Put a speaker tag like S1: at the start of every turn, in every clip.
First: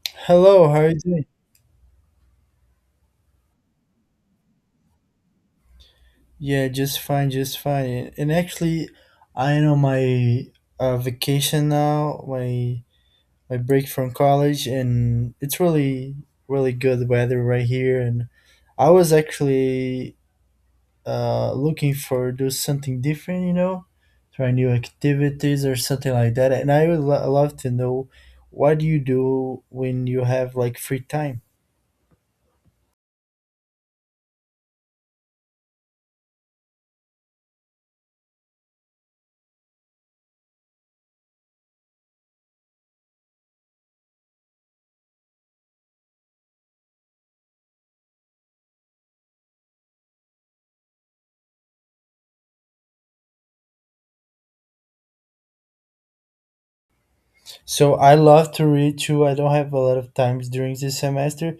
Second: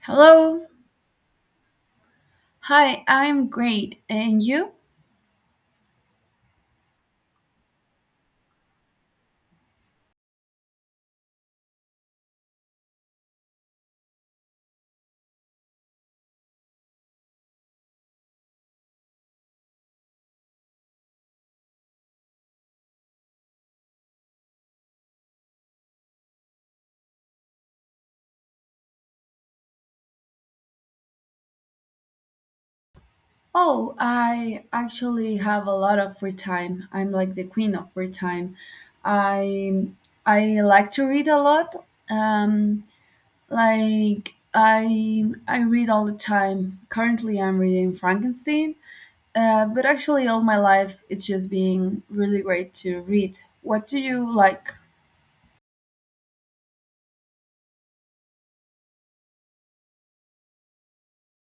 S1: Hello.
S2: Hello, how are you doing?
S1: Hi, I'm great. And you?
S2: Yeah, just fine, just fine. And actually, I am on my vacation now, my break from college, and it's really good weather right here. And I was actually looking for do something different, try new activities or something like that. And I would love to know what do you do when you have like free time?
S1: Oh, I actually have a lot of free time. I'm like the queen of free time. I I like to read a lot. Um like I read all the time. Currently I'm reading Frankenstein. But actually all my life it's just been really great to read. What do you like?
S2: So I love to read too. I don't have a lot of times during this semester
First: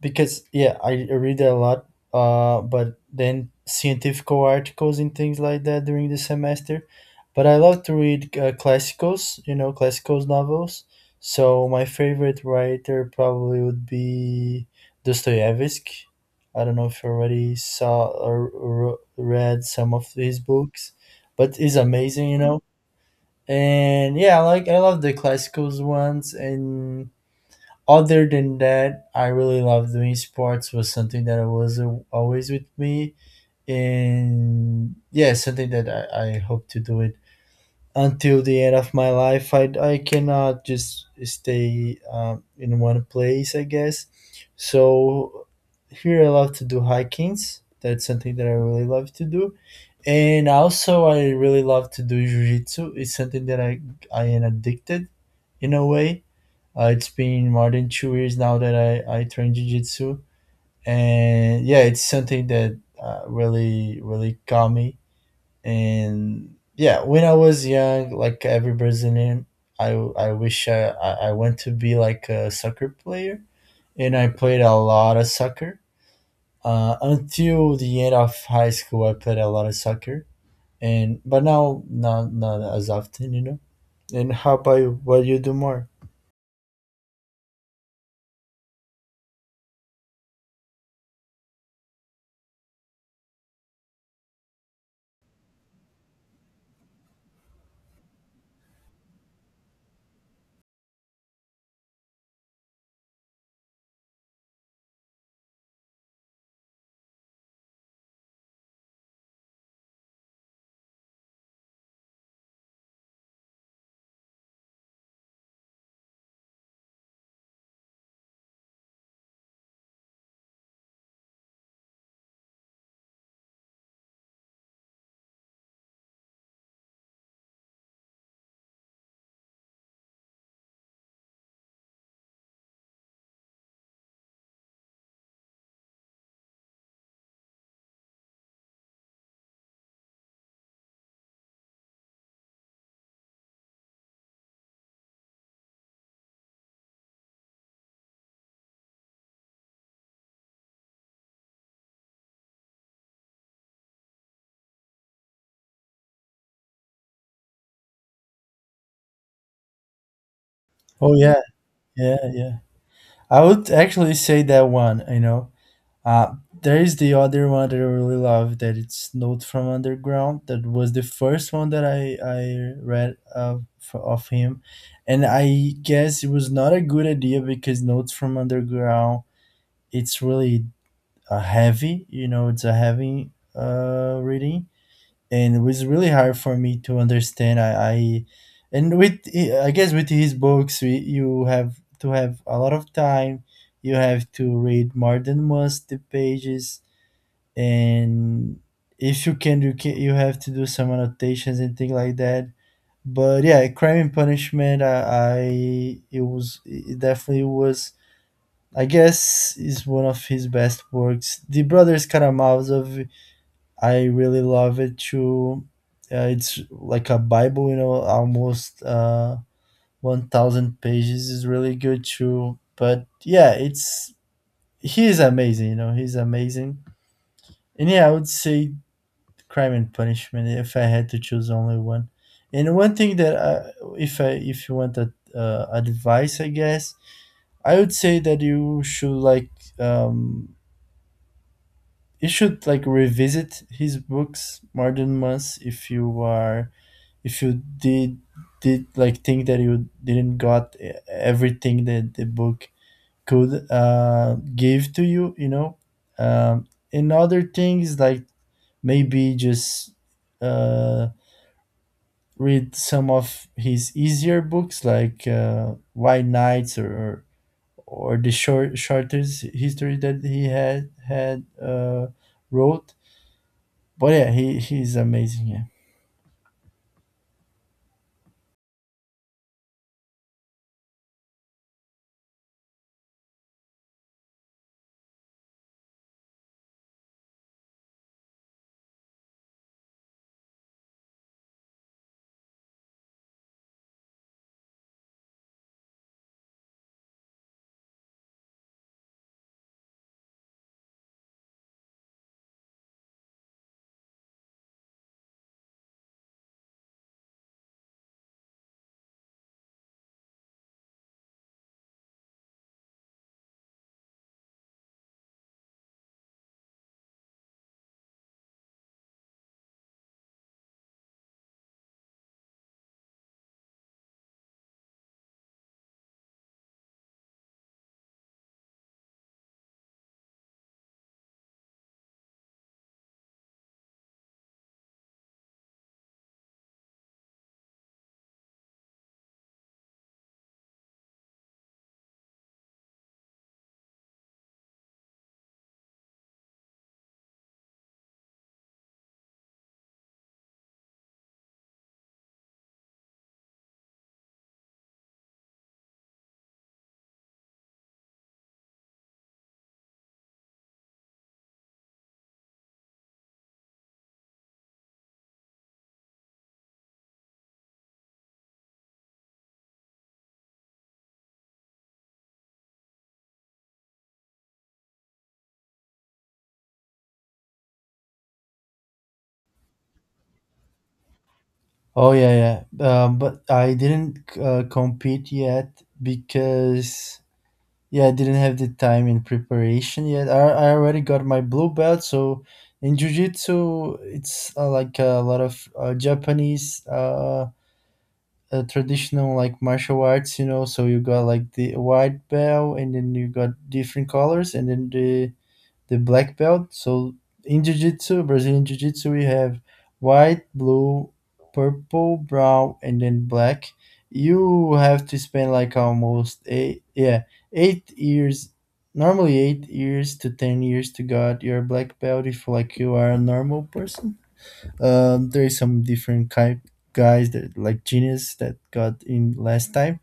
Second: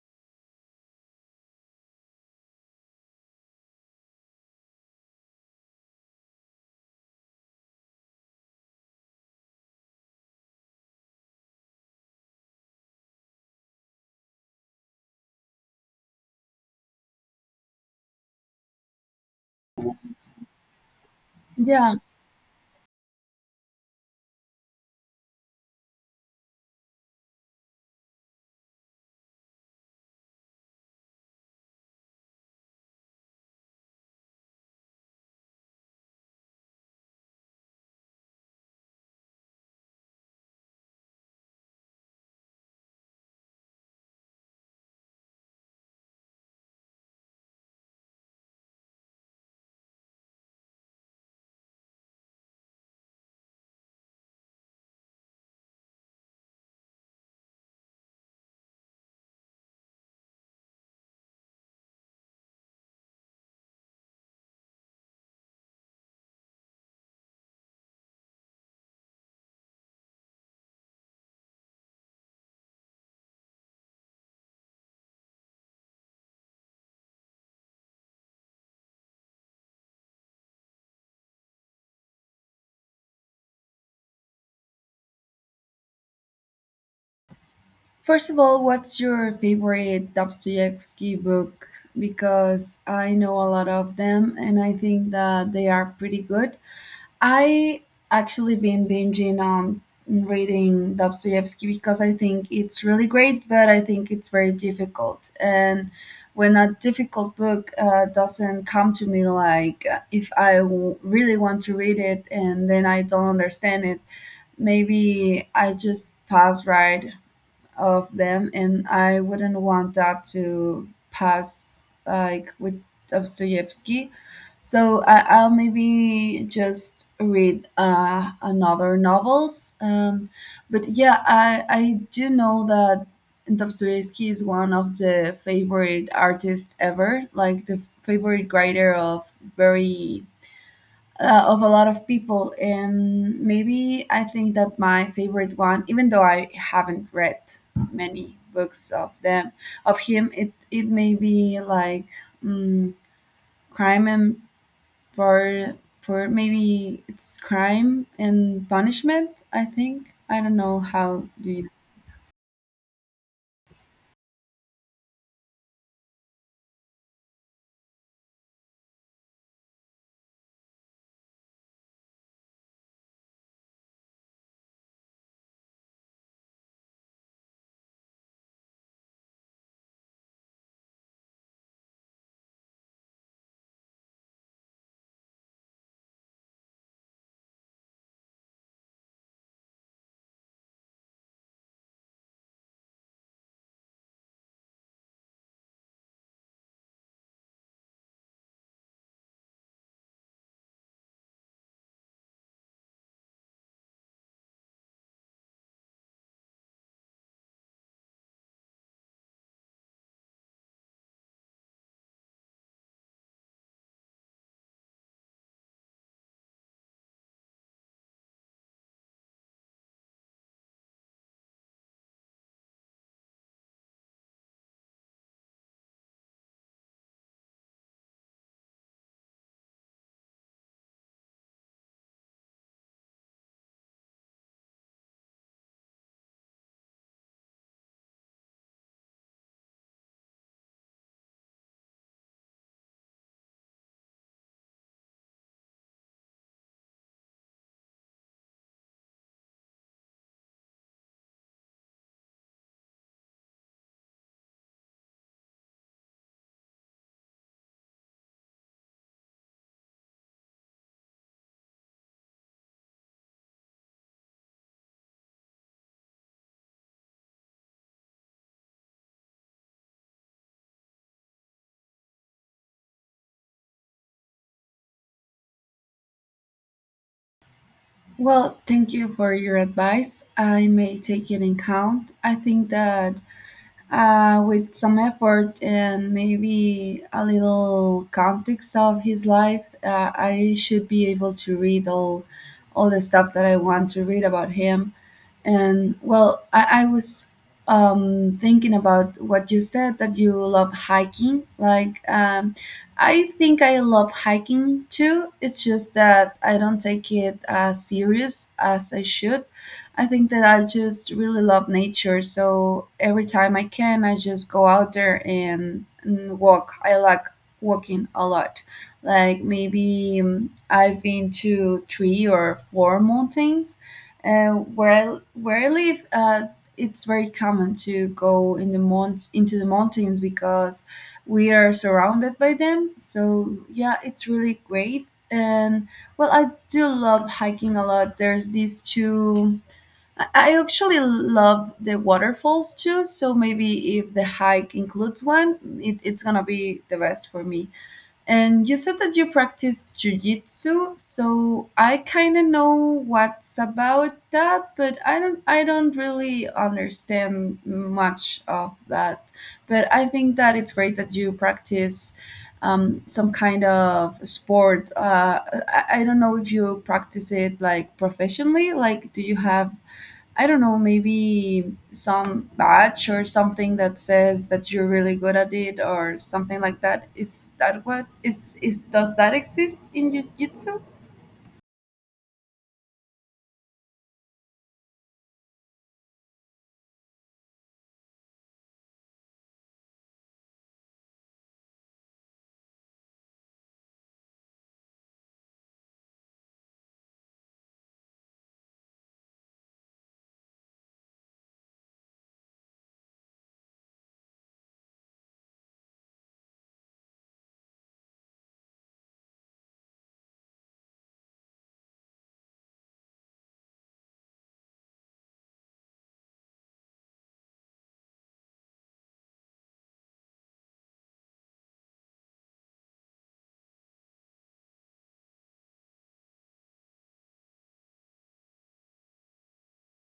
S2: because yeah, I read a lot. But then scientific articles and things like that during the semester. But I love to read classicals, you know, classicals novels. So my favorite writer probably would be Dostoevsky. I don't know if you already saw or read some of his books, but he's
S1: Yeah,
S2: amazing, and yeah, I love the classicals ones. And other than that, I really love doing sports. Was something that was always with me, and yeah, something that I hope to do it until the end of my life. I cannot just stay in one place, I guess. So here I love to do hikings. That's something that I really love to do, and also, I really love to do jujitsu. It's something that I am addicted, in a way. It's been more than 2 years now that I train jujitsu, and yeah, it's something that really got me. And yeah, when I was young, like every Brazilian, I wish I went to be like a soccer player, and I played a lot of soccer. Until the end of high school, I played a lot of soccer, and but now not as often, you know. And how about you, what you do more?
S1: first of all, what's your favorite Dostoevsky book? Because I know a lot of them and I think that they are pretty good. I actually been binging on reading Dostoevsky because I think it's really great, but I think it's very difficult. And when a difficult book doesn't come to me, like if I really want to read it and then I don't understand it, maybe I just pass right of them and I wouldn't want that to pass like with Dostoevsky. So I'll maybe just read another novels. But yeah, I do know that Dostoevsky is one of the favorite artists ever, like the favorite writer of very of a lot of people. And maybe I think that my favorite one, even though I haven't read many books of them, of him, it may be like mm Crime and for for maybe it's Crime and Punishment, I think. I don't know
S2: Oh
S1: how
S2: yeah.
S1: do you.
S2: Yeah, yeah, I would actually say that one, you know. uh there is the other one that I really love that it's note from underground, that was the first one that i read of him. And I guess it was not a good idea because notes from underground it's really heavy, you know, it's a heavy reading. And it was really hard for me to understand. I And with i guess with his books, you have to have a lot of time. You have to read more than once the pages, and if you can, you have to do some annotations and things like that. But yeah, Crime and Punishment, I it was, it definitely was. I guess is one of his best works. The Brothers Karamazov I really love it too. It's like a Bible, you know, almost 1,000 pages, is really good too. But yeah, it's you know, he's amazing. And yeah, I would say Crime and Punishment if I had to choose only one. And one thing that if you want a, advice, I guess I would say that um, you should like revisit his books more than once if you are, if you did like think that you didn't got everything that the book could give to you, you know. And other things, maybe just uh, read some of his easier books, like white nights, or the shortest history that he had wrote. But yeah, he's amazing, yeah.
S1: Well, thank you for your advice. I may take it in count. I think that with some effort and maybe a little context of his life, I should be able to read all the stuff that I want to read about him. And well, I was thinking about what you said that you love hiking. Like, I think I love hiking too. It's just that I don't take it as serious as I should. I think that I just really love nature. So every time I can, I just go out there and walk. I like walking a lot. Like, maybe I've been to three or four mountains uh, where I live. It's very common to go in the mount into the mountains because we are surrounded by them. So yeah, it's really great. And well, I do love hiking a lot. There's these two. I actually love the waterfalls too. So maybe if the hike includes one, it's gonna be the best for me. And you said that you practice jujitsu, so I kind of know what's about that, but I don't really understand much of that. But I think that it's great that you practice some kind of sport. I don't know if you practice it like professionally. Like, do you have I don't know, maybe some badge or something that says that you're really good at it or something like that. Is that what is does that exist in jiu-jitsu?
S2: Oh yeah, yeah. But I didn't compete yet because yeah, I didn't have the time in preparation yet. I already got my blue belt. So in jiu-jitsu, it's like a lot of Japanese traditional like martial arts, you know. So you got like the white belt, and then you got different colors, and then the black belt. So in jiu-jitsu, Brazilian jiu-jitsu, we have white, blue, purple, brown, and then black. You have to spend like almost eight, yeah, 8 years, normally 8 years to 10 years to get your black belt if like you are a normal person. There is some different type guys that like genius that got in last time,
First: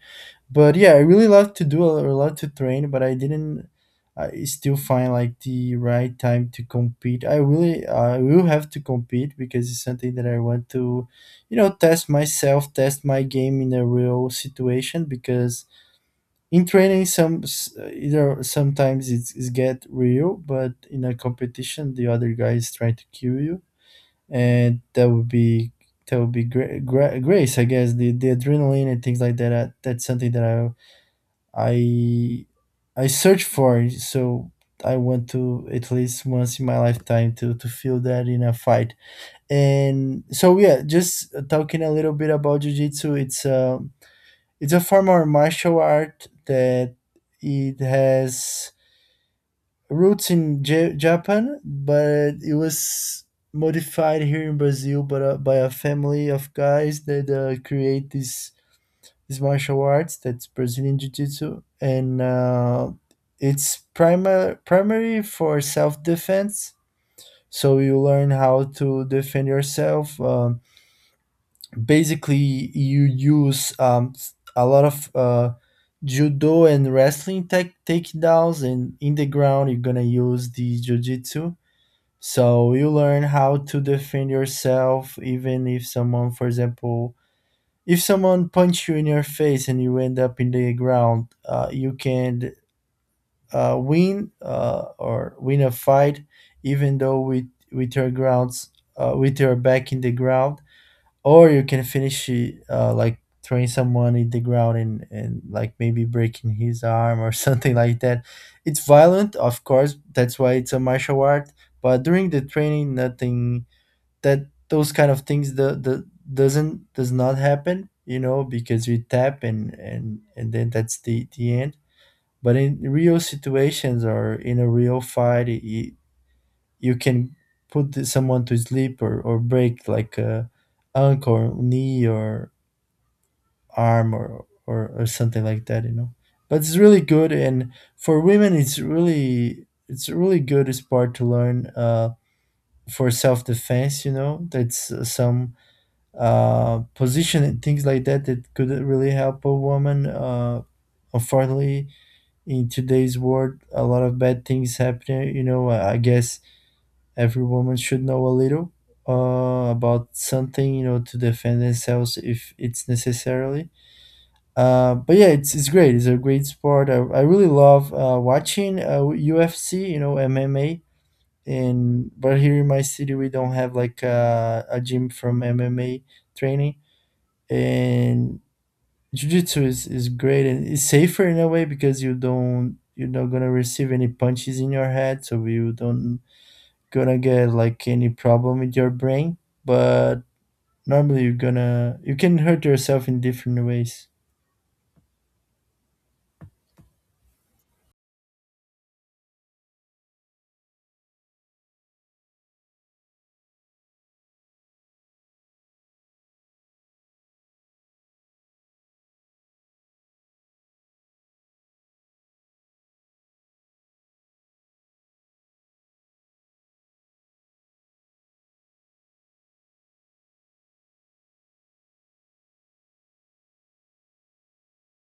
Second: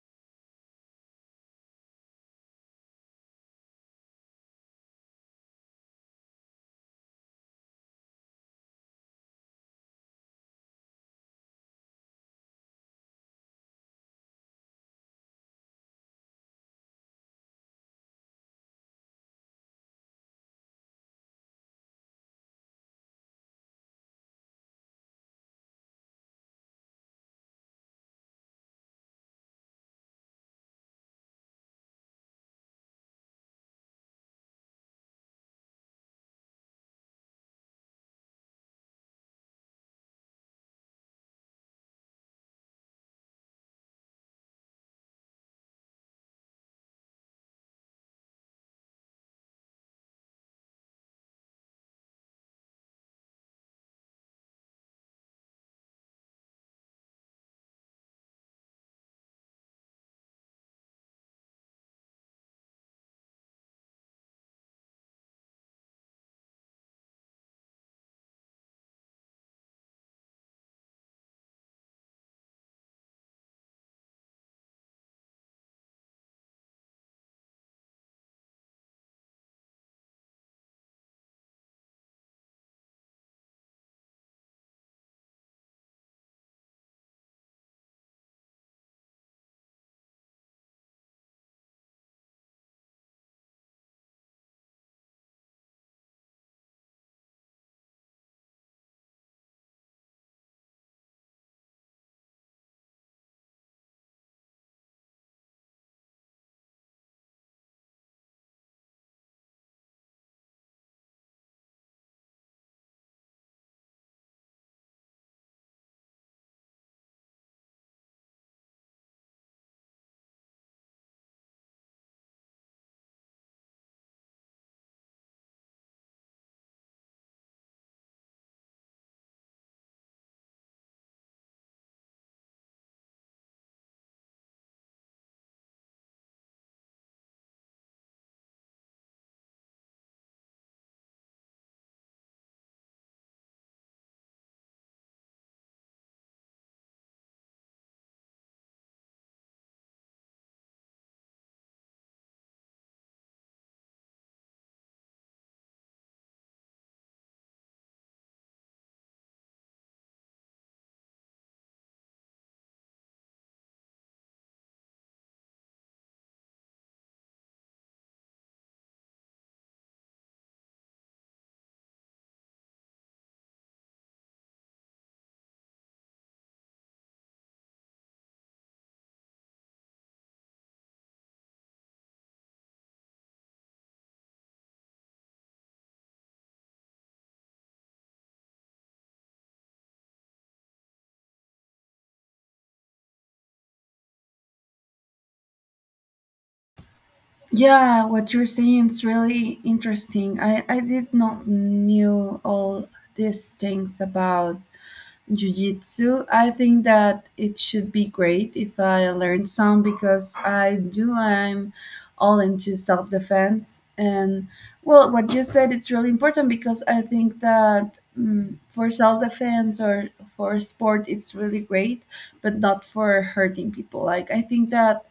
S2: but yeah, I really love to do a lot, to train. But I didn't, I still find like the right time to compete. I really, I will have to compete because it's something that I want to, you know, test myself, test my game in a real situation, because in training some either sometimes it's get real, but in a competition the other guys trying to kill you. And that would be, grace, I guess, the adrenaline and things like that, that's something that I search for it. So I want to, at least once in my lifetime, to feel that in a fight. And so yeah, just talking a little bit about jiu-jitsu, it's a, it's a form of martial art that it has roots in Japan, but it was modified here in Brazil, but by a family of guys that create this, this martial arts, that's Brazilian Jiu-Jitsu. And it's primary for self-defense. So you learn how to defend yourself. Basically, you use a lot of judo and wrestling tech takedowns, and in the ground, you're gonna use the jiu-jitsu. So you learn how to defend yourself, even if someone, for example, if someone punches you in your face and you end up in the ground, you can win or win a fight, even though with your grounds, with your back in the ground, or you can finish it, like throwing someone in the ground and like maybe breaking his arm or something like that. It's violent, of course. That's why it's a martial art. But during the training, nothing, that those kind of things, the does not happen, you know, because you tap, and and then that's the end. But in real situations or in a real fight, you can put someone to sleep, or break like a ankle or knee or arm, or something like that, you know. But it's really good. And for women, it's really, it's a really good sport to learn for self-defense, you know. That's some position and things like that that could really help a woman. Unfortunately, in today's world, a lot of bad things happen. You know, I guess every woman should know a little about something, you know, to defend themselves if it's necessarily. But yeah, it's great. It's a great sport. I really love watching UFC, you know, MMA. And but here in my city, we don't have like a gym from MMA training. And jiu-jitsu is great, and it's safer in a way because you're not gonna receive any punches in your head, so you don't gonna get like any problem with your brain. But normally you're gonna, you can hurt yourself in different ways.
S1: Yeah, what you're saying is really interesting. I did not knew all these things about jiu-jitsu. I think that it should be great if I learn some because I do I'm all into self-defense. And well, what you said it's really important because I think that for self-defense or for sport it's really great, but not for hurting people. Like I think that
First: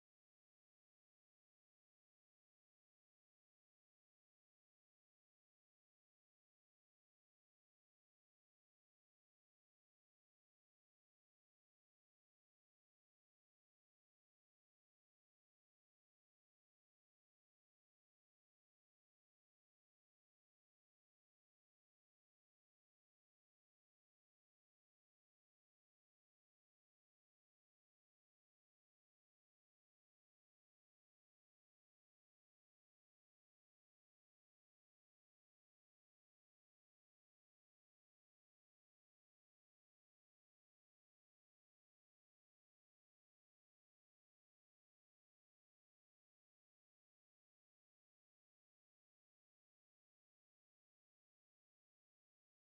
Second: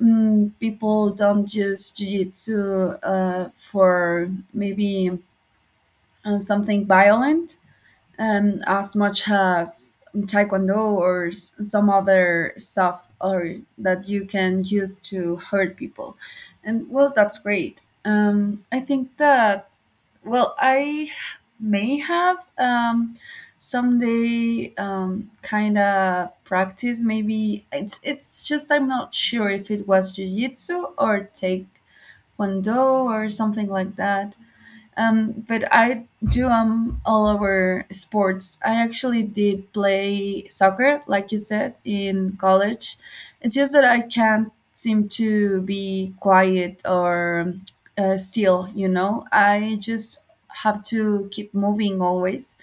S1: people don't use jiu-jitsu for maybe something violent, as much as taekwondo or some other stuff or that you can use to hurt people. And well, that's great. I think that well I may have someday kind of practice. Maybe it's just I'm not sure if it was jiu-jitsu or taekwondo or something like that. But I do all over sports. I actually did play soccer, like you said, in college. It's just that I can't seem to be quiet or still. You know, I just have to keep moving always.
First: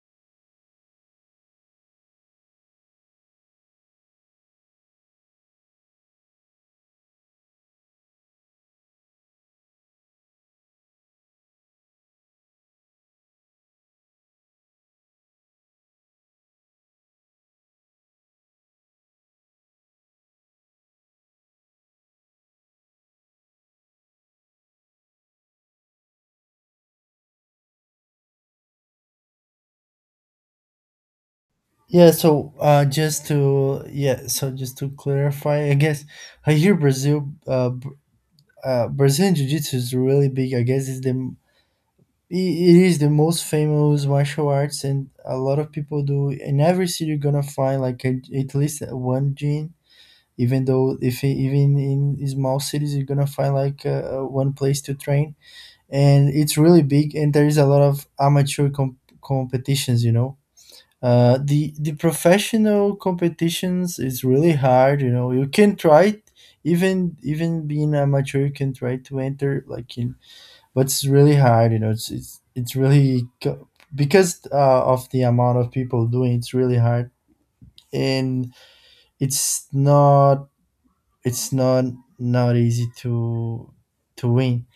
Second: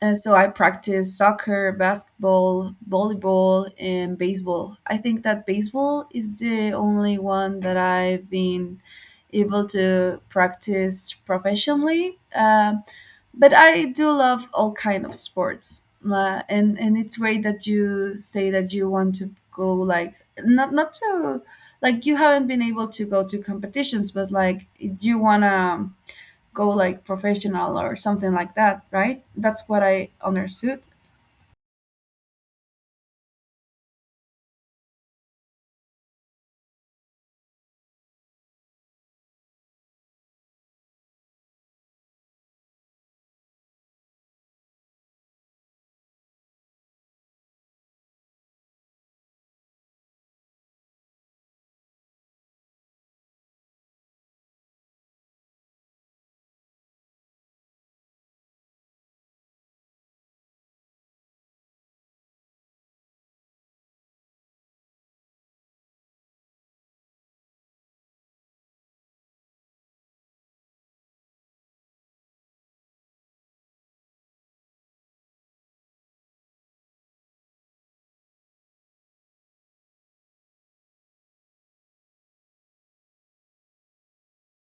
S1: So I practice soccer, basketball, volleyball, and baseball. I think that baseball is the only one that I've been able to practice professionally. But I do love all kind of sports, and it's great that you say that you want to go like not to like you haven't been able to go to competitions, but like you wanna go like professional or something like that, right? That's what I understood.
S2: Yeah, so just to yeah, so just to clarify, I guess, I hear brazil, brazilian jiu-jitsu is really big, I guess it's the, I- it is the most famous martial arts, and a lot of people do. In every city, you're gonna find like a, at least one gym. Even though, if even in small cities, you're gonna find like one place to train, and it's really big. And there is a lot of amateur competitions. You know, the professional competitions is really hard. You know, you can try, it, even being amateur, you can try to enter like in, but it's really hard, you know, it's really because of the amount of people doing, it's really hard. And it's not it's not, not easy to win.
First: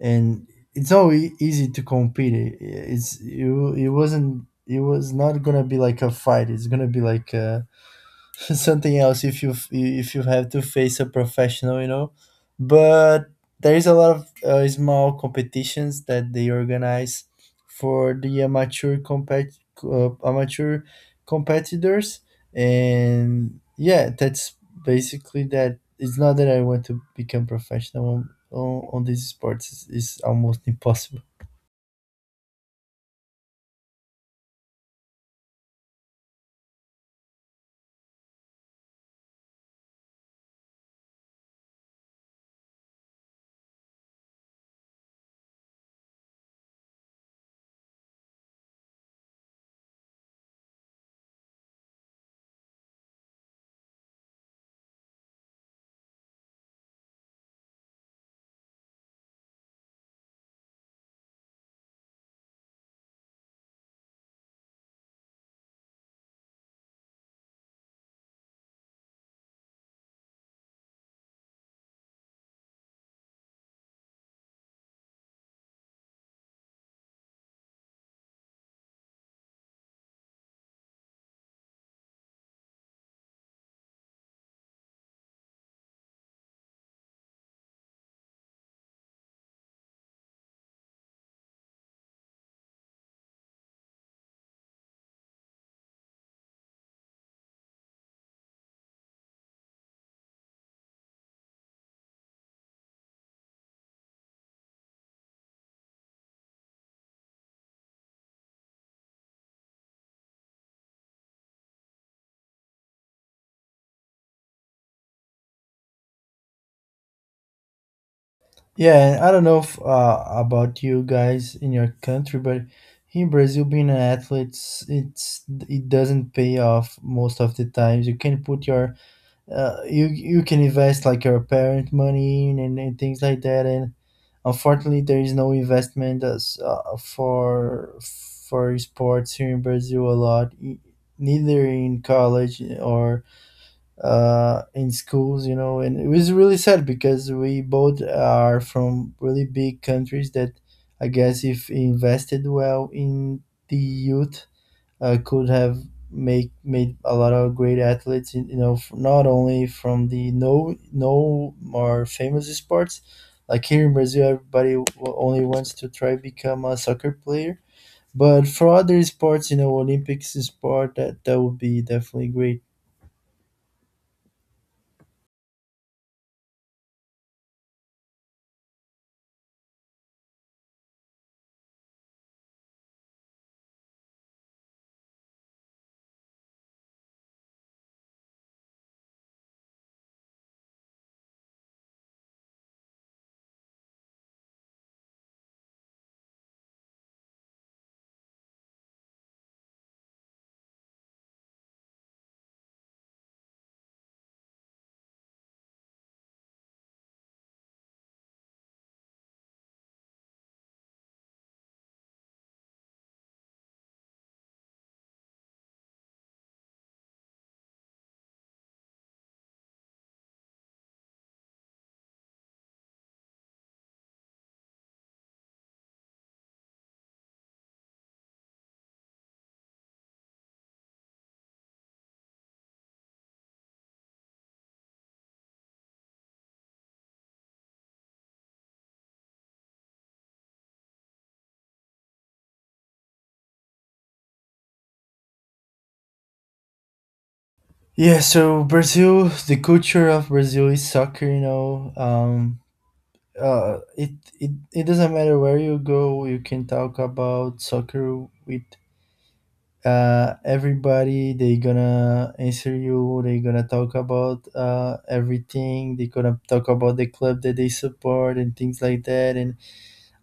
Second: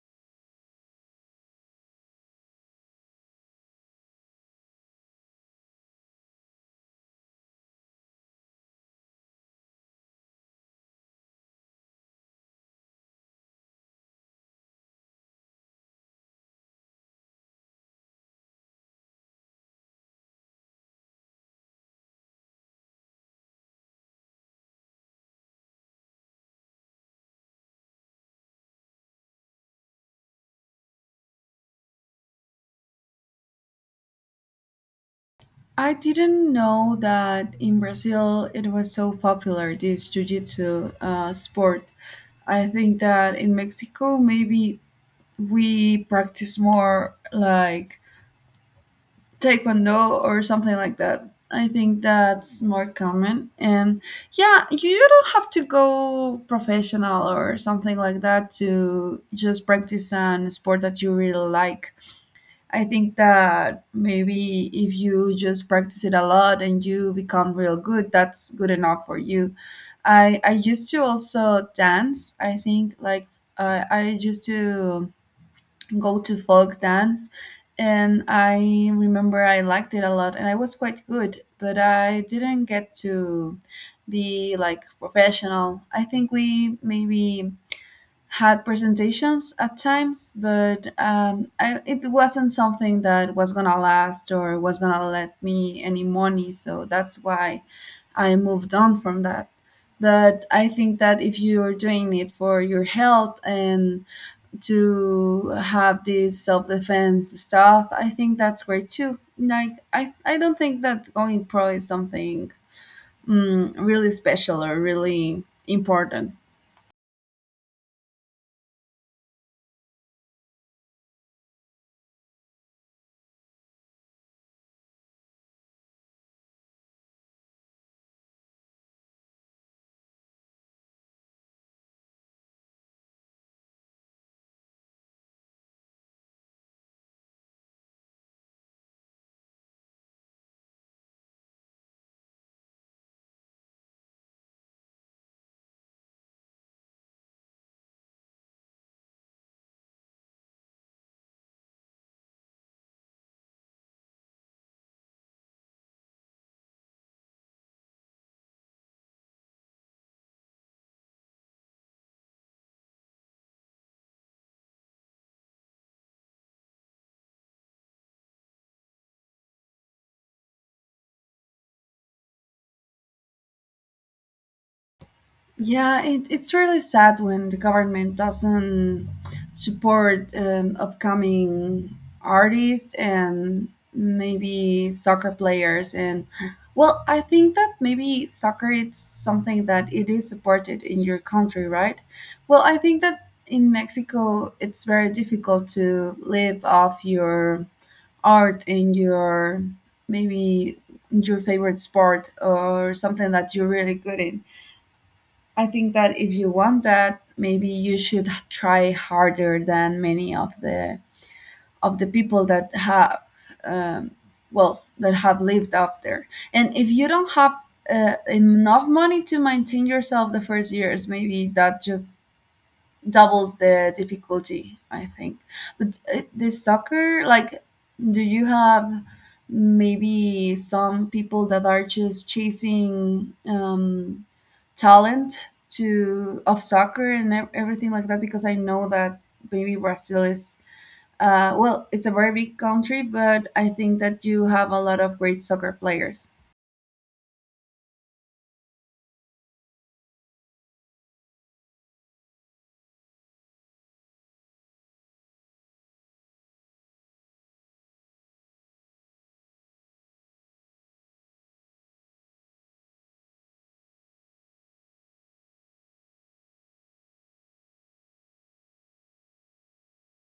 S2: And it's not easy to compete, it's, you, it was not gonna be like a fight, it's gonna be like a something else if you, if you have to face a professional, you know. But there is a lot of small competitions that they organize for the amateur compet amateur competitors. And yeah, that's basically that. It's not that I want to become professional on these sports, it's almost impossible.
S1: I didn't know that in Brazil it was so popular, this jiu-jitsu sport. I think that in Mexico, maybe we practice more like taekwondo or something like that. I think that's more common. And yeah, you don't have to go professional or something like that to just practice an sport that you really like. I think that maybe if you just practice it a lot and you become real good, that's good enough for you. I used to also dance. I think like I used to go to folk dance, and I remember I liked it a lot, and I was quite good. But I didn't get to be like professional. I think we maybe had presentations at times, but it wasn't something that was gonna last or was gonna let me any money. So that's why I moved on from that. But I think that if you're doing it for your health and to have this self defense stuff, I think that's great too. Like, I don't think that going pro is something really special or really important.
S2: Yeah, and I don't know if, about you guys in your country, but in Brazil, being an athlete, it doesn't pay off most of the times. You can put your you can invest like your parent money in and things like that, and unfortunately, there is no investment as, for sports here in Brazil a lot, neither in college or in schools, you know, and it was really sad because we both are from really big countries that I guess if invested well in the youth, could have make made a lot of great athletes, you know, not only from the no more famous sports. Like here in Brazil, everybody only wants to try become a soccer player. But for other sports, you know, Olympics sport, that would be definitely great.
S1: Yeah, it's really sad when the government doesn't support upcoming artists and maybe soccer players. And well, I think that maybe soccer is something that it is supported in your country, right? Well, I think that in Mexico it's very difficult to live off your art and your maybe your favorite sport or something that you're really good in. I think that if you want that, maybe you should try harder than many of the people that have, um, well, that have lived up there. And if you don't have enough money to maintain yourself the first years, maybe that just doubles the difficulty, I think. But the soccer, like, do you have maybe some people that are just chasing talent to of soccer and everything like that? Because I know that maybe Brazil is well, it's a very big country, but I think that you have a lot of great soccer players.
S2: Yeah, so Brazil, the culture of Brazil is soccer, you know. Uh, it, it doesn't matter where you go, you can talk about soccer with everybody. They gonna answer you. They gonna talk about everything. They gonna talk about the club that they support and things like that. And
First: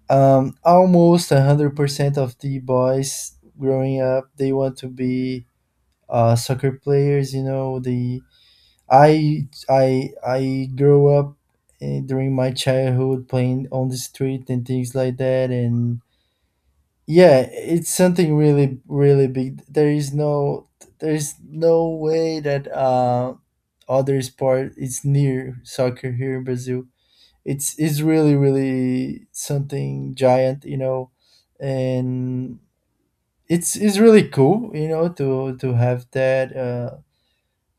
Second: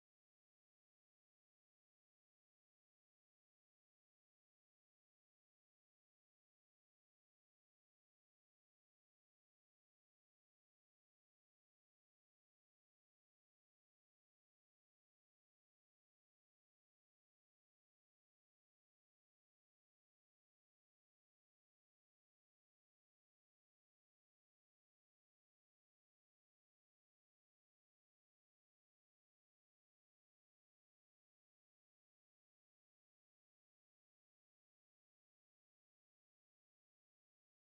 S2: almost 100% of the boys growing up, they want to be soccer players. You know, they I grew up during my childhood playing on the street and things like that. And yeah, it's something really, really big. There is no there is no way that other sport is near soccer here in Brazil. It's really, really something giant, you know. And it's really cool, you know, to have that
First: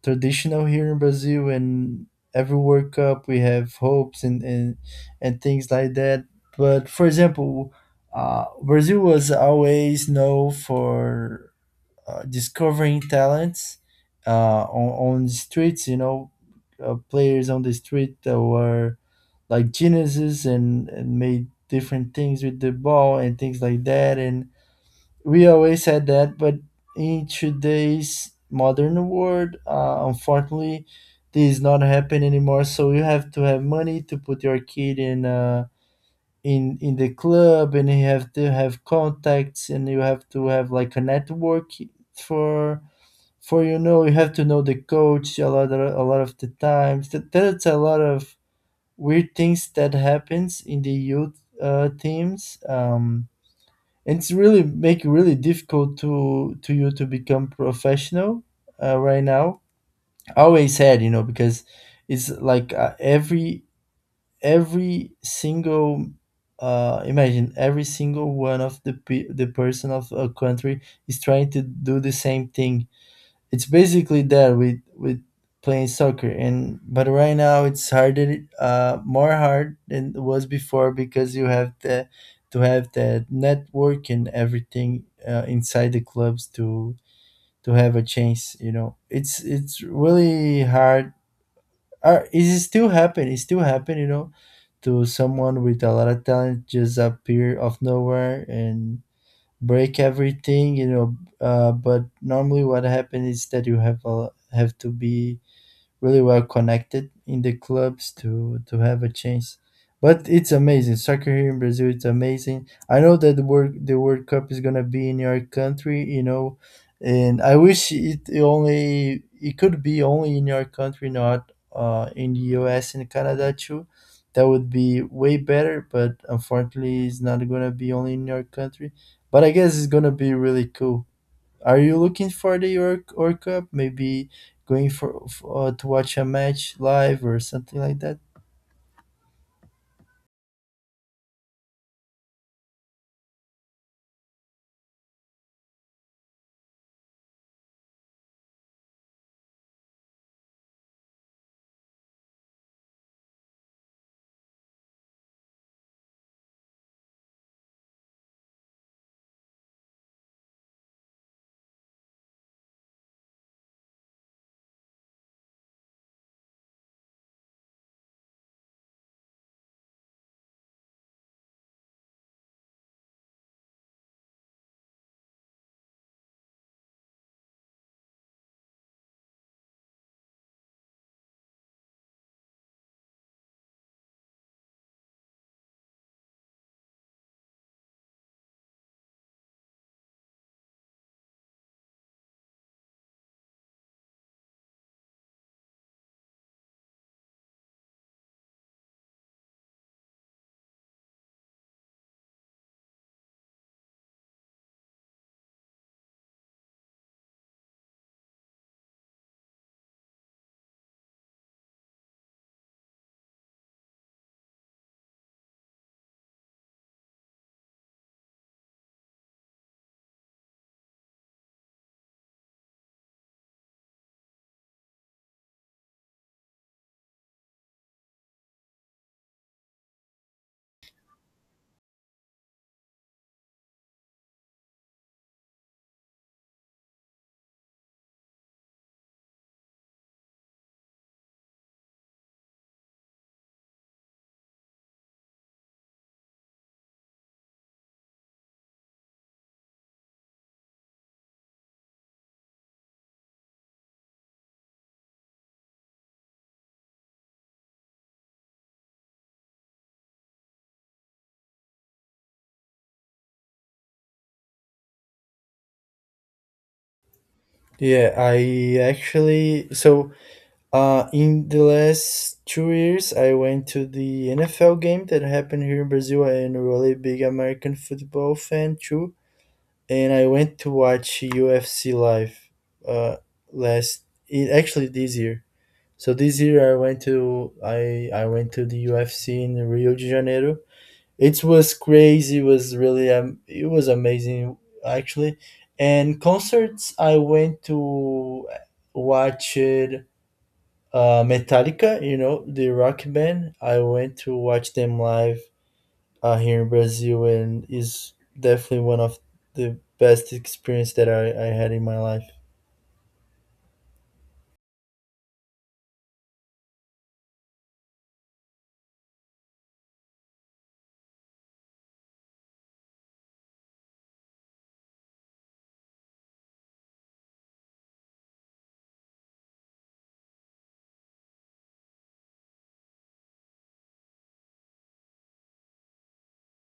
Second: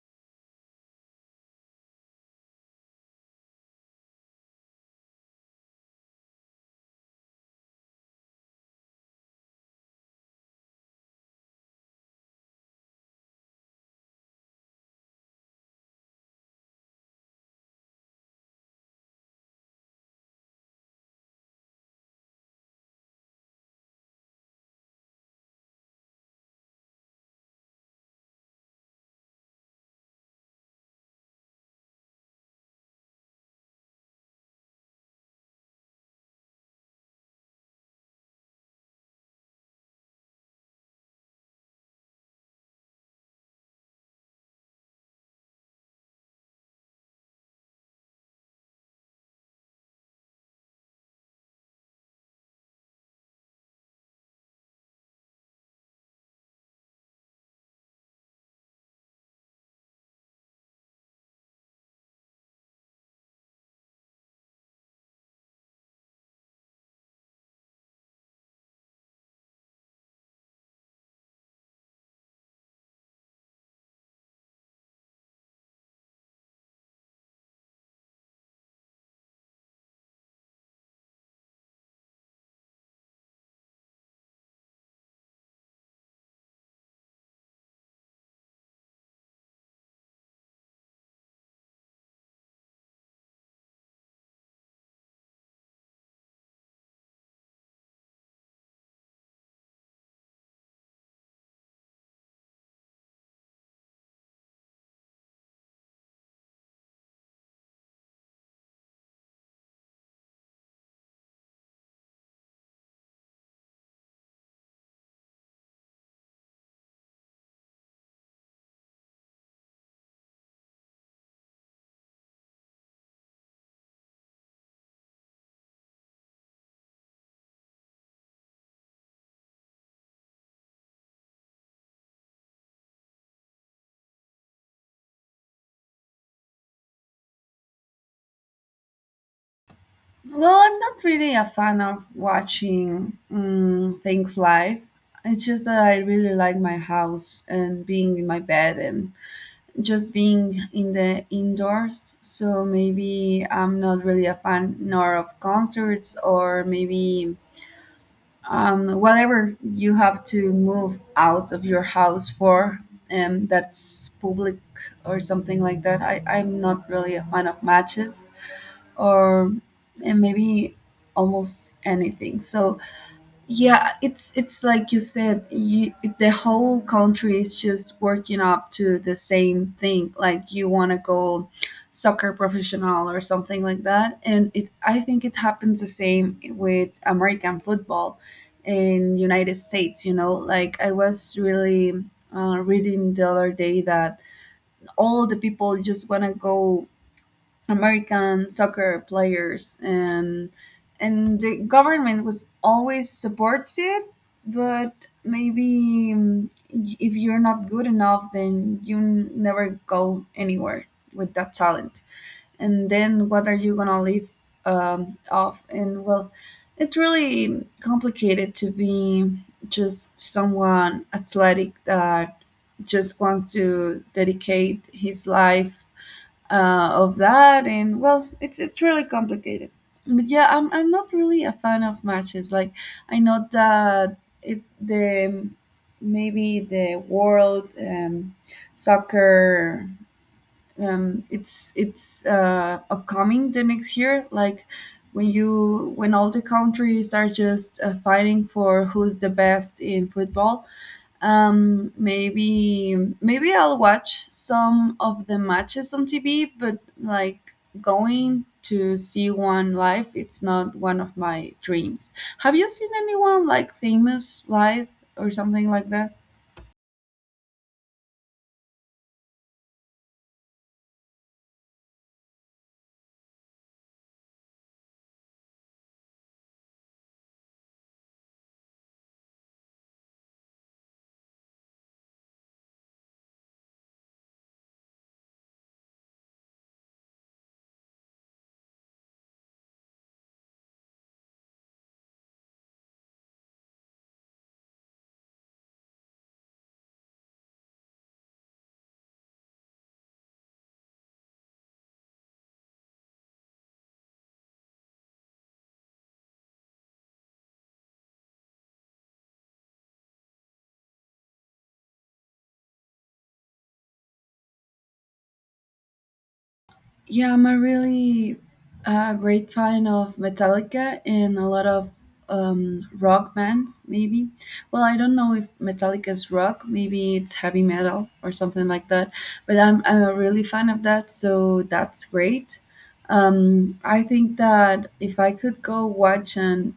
S2: traditional here in Brazil, and every World Cup we have hopes and things like that. But for example, Brazil was always known for discovering talents on the streets. You know, players on the street that were like geniuses and made different things with the ball and things like that. And we always had that, but in today's modern world, unfortunately, this is not happen anymore. So you have to have money to put your kid in in the club, and you have to have contacts, and you have to have like a network for you know, you have to know the coach a lot of the times. That's a lot of weird things that happens in the youth teams. And It's really make it really difficult to you to become professional right now. I always had, you know, because it's like every single imagine every single one of the person of a country is trying to do the same thing. It's basically that with playing soccer. And but right now it's harder, more hard than it was before, because you have the to have that network and everything inside the clubs to have a chance, you know. It's really hard, or it is still happen, it still happen, you know, to someone with a lot of talent just appear of nowhere and break everything, you know. But normally what happens is that have to be really well connected in the clubs to have a chance. But it's amazing soccer here in Brazil. It's amazing. I know that the World Cup is gonna be in your country, you know, and I wish it could be only in your country, not in the U.S. and Canada too. That would be way better. But unfortunately, it's not gonna be only in your country. But I guess it's gonna be really cool. Are you looking for the Euro Cup? Maybe going for, to watch a match live or something like that?
S1: Well, I'm not really a fan of watching things live. It's just that I really like my house and being in my bed and just being in the indoors. So maybe I'm not really a fan nor of concerts or maybe whatever you have to move out of your house for, that's public or something like that. I'm not really a fan of matches or and maybe almost anything. So yeah, it's like you said, the whole country is just working up to the same thing. Like you want to go soccer professional or something like that, and it I think it happens the same with American football in United States. You know, like I was really reading the other day that all the people just want to go American soccer players, and the government was always supports it. But maybe if you're not good enough, then you never go anywhere with that talent. And then what are you gonna live off? And well, it's really complicated to be just someone athletic that just wants to dedicate his life of that. And well, it's really complicated. But yeah, I'm not really a fan of matches. Like I know that it the maybe the world soccer it's upcoming the next year, like when you when all the countries are just fighting for who's the best in football. Maybe maybe I'll watch some of the matches on TV, but like going to see one live, it's not one of my dreams. Have you seen anyone like famous live or something like that?
S2: Yeah, I actually so in the last 2 years I went to the NFL game that happened here in Brazil. I'm a really big American football fan too, and I went to watch UFC live uh last it actually this year. So this year I went to the UFC in Rio de Janeiro. It was crazy. It was really it was amazing actually. And concerts, I went to watch Metallica. You know, the rock band. I went to watch them live here in Brazil, and is definitely one of the best experience that I had in my life.
S1: Yeah, I'm a really great fan of Metallica and a lot of rock bands, maybe. Well, I don't know if Metallica is rock, maybe it's heavy metal or something like that, but I'm a really fan of that, so that's great. I think that if I could go watch an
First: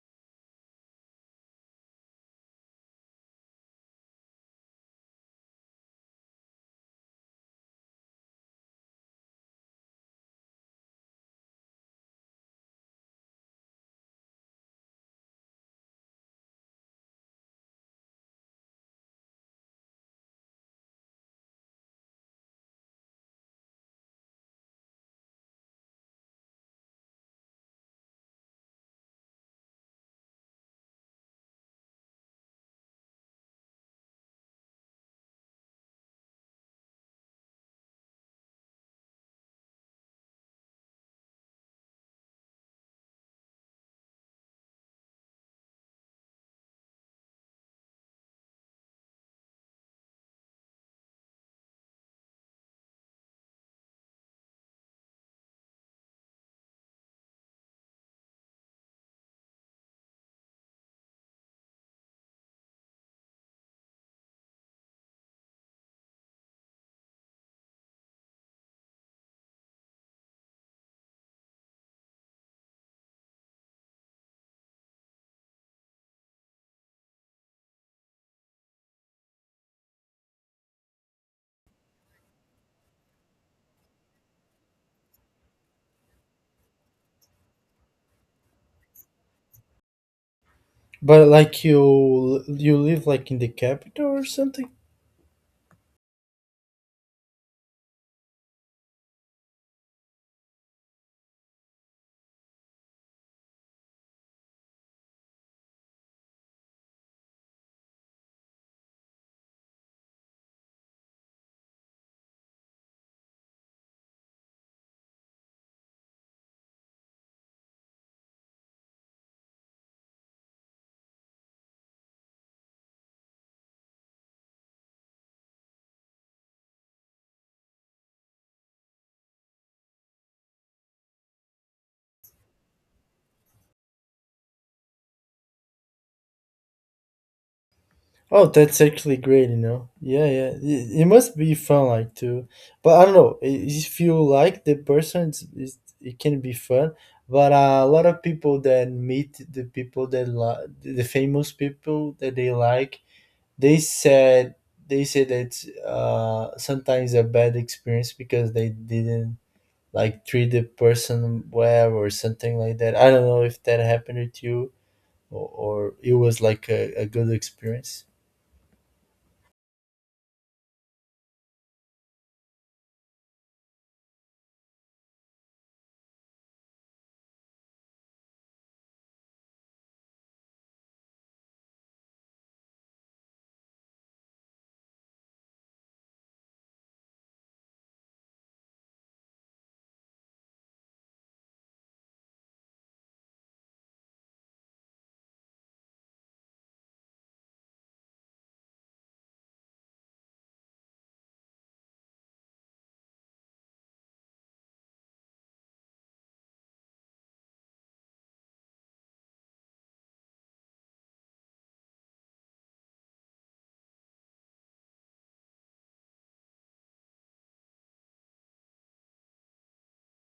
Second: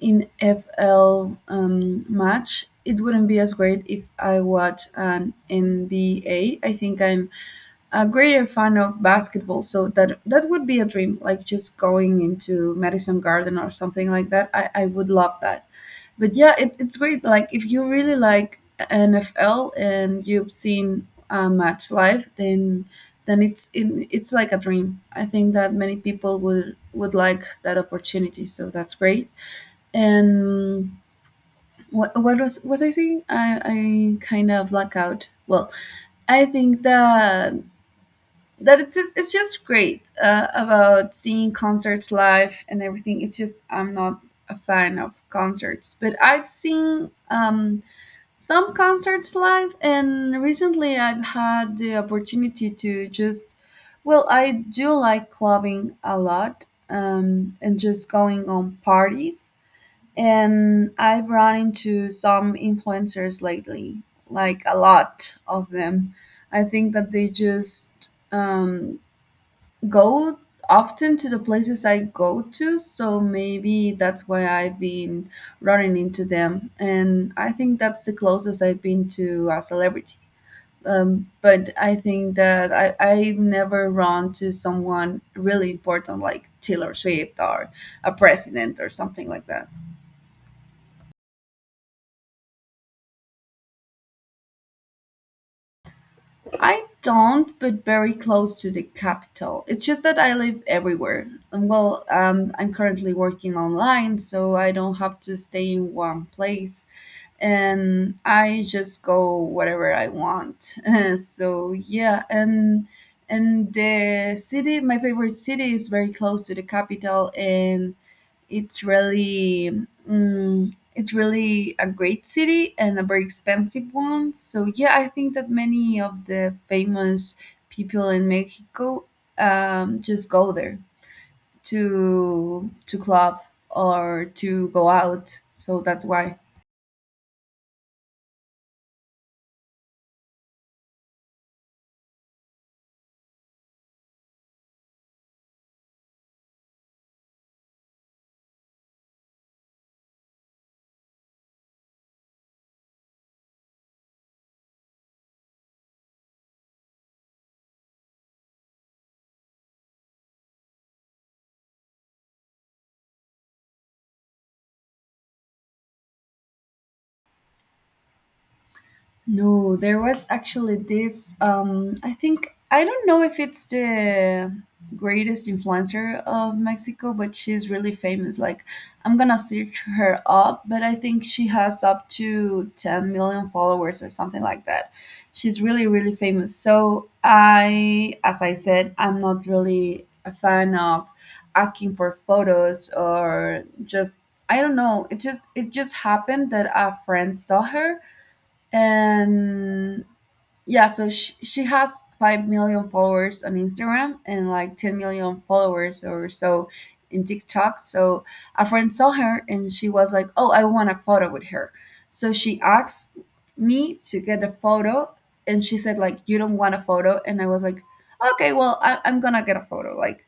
S1: NFL match, it wouldn't be as great if I watch an NBA. I think I'm a greater fan of basketball, so that that would be a dream, like just going into Madison Garden or something like that. I would love that. But yeah, it's great like if you really like NFL and you've seen a match live, then it's like a dream. I think that many people would like that opportunity, so that's great. And what was I saying? I kind of black out. Well, I think that it's just great about seeing concerts live and everything. It's just I'm not a fan of concerts, but I've seen some concerts live, and recently I've had the opportunity to just well, I do like clubbing a lot, and just going on parties. And I've run into some influencers lately, like a lot of them. I think that they just go often to the places I go to, so maybe that's why I've been running into them. And I think that's the closest I've been to a celebrity. But I think that I never run to someone really important like Taylor Swift or a president or something like that.
S2: But like you live like in the capital or something?
S1: I don't, but very close to the capital. It's just that I live everywhere. Well, I'm currently working online, so I don't have to stay in one place, and I just go wherever I want. So yeah, and the city, my favorite city, is very close to the capital, and it's really it's really a great city and a very expensive one. So yeah, I think that many of the famous people in Mexico just go there to club or to go out. So that's why.
S2: Oh, that's actually great, you know. Yeah, yeah. It must be fun, like, too. But I don't know. If you like the person, it can be fun. But a lot of people that meet the people that li- the famous people that they like, they said they say that sometimes a bad experience because they didn't like treat the person well or something like that. I don't know if that happened to you or it was like a good experience.
S1: No, there was actually this. I think I don't know if it's the greatest influencer of Mexico, but she's really famous. Like, I'm gonna search her up, but I think she has up to 10 million followers or something like that. She's really, really famous. So as I said, I'm not really a fan of asking for photos or just I don't know. It just happened that a friend saw her. And yeah, so she has 5 million followers on Instagram and like 10 million followers or so in TikTok. So a friend saw her and she was like, oh, I want a photo with her. So she asked me to get a photo, and she said like, you don't want a photo? And I was like, okay, well I'm gonna get a photo. Like,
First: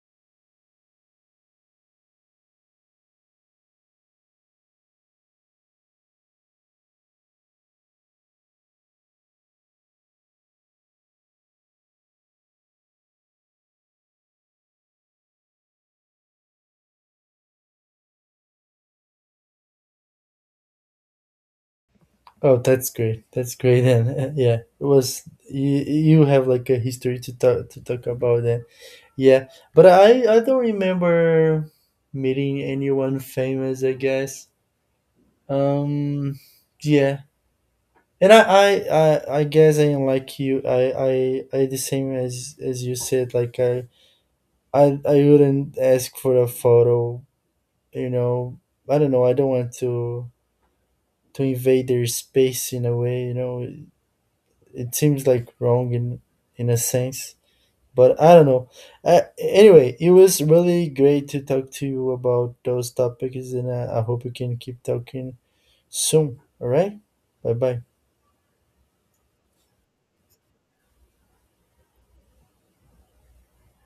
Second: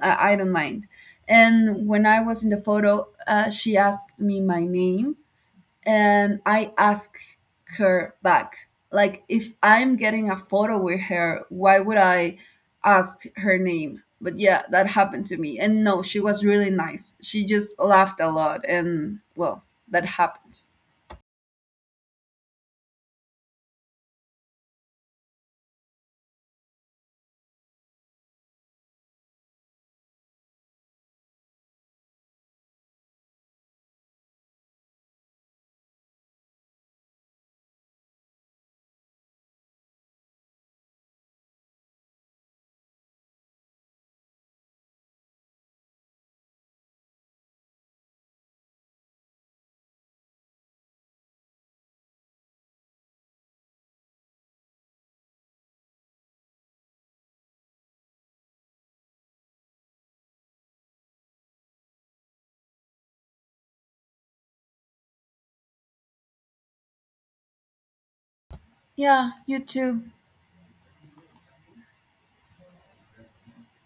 S1: I don't mind. And when I was in the photo she asked me my name, and I ask her back. Like, if I'm getting a photo with her, why would I ask her name? But yeah, that happened to me. And no, she was really nice. She just laughed a lot, and well, that happened.
S2: Oh, that's great. That's great, and yeah, it was you. You have like a history to talk about, and yeah, but I don't remember meeting anyone famous, I guess. Um, yeah, and I guess I am like you. I the same as you said. Like I wouldn't ask for a photo. You know. I don't want to invade their space in a way. You know, it seems like wrong in a sense, but I don't know. Anyway, it was really great to talk to you about those topics, and I hope we can keep talking soon. All right. Bye bye.
S1: Yeah, you too.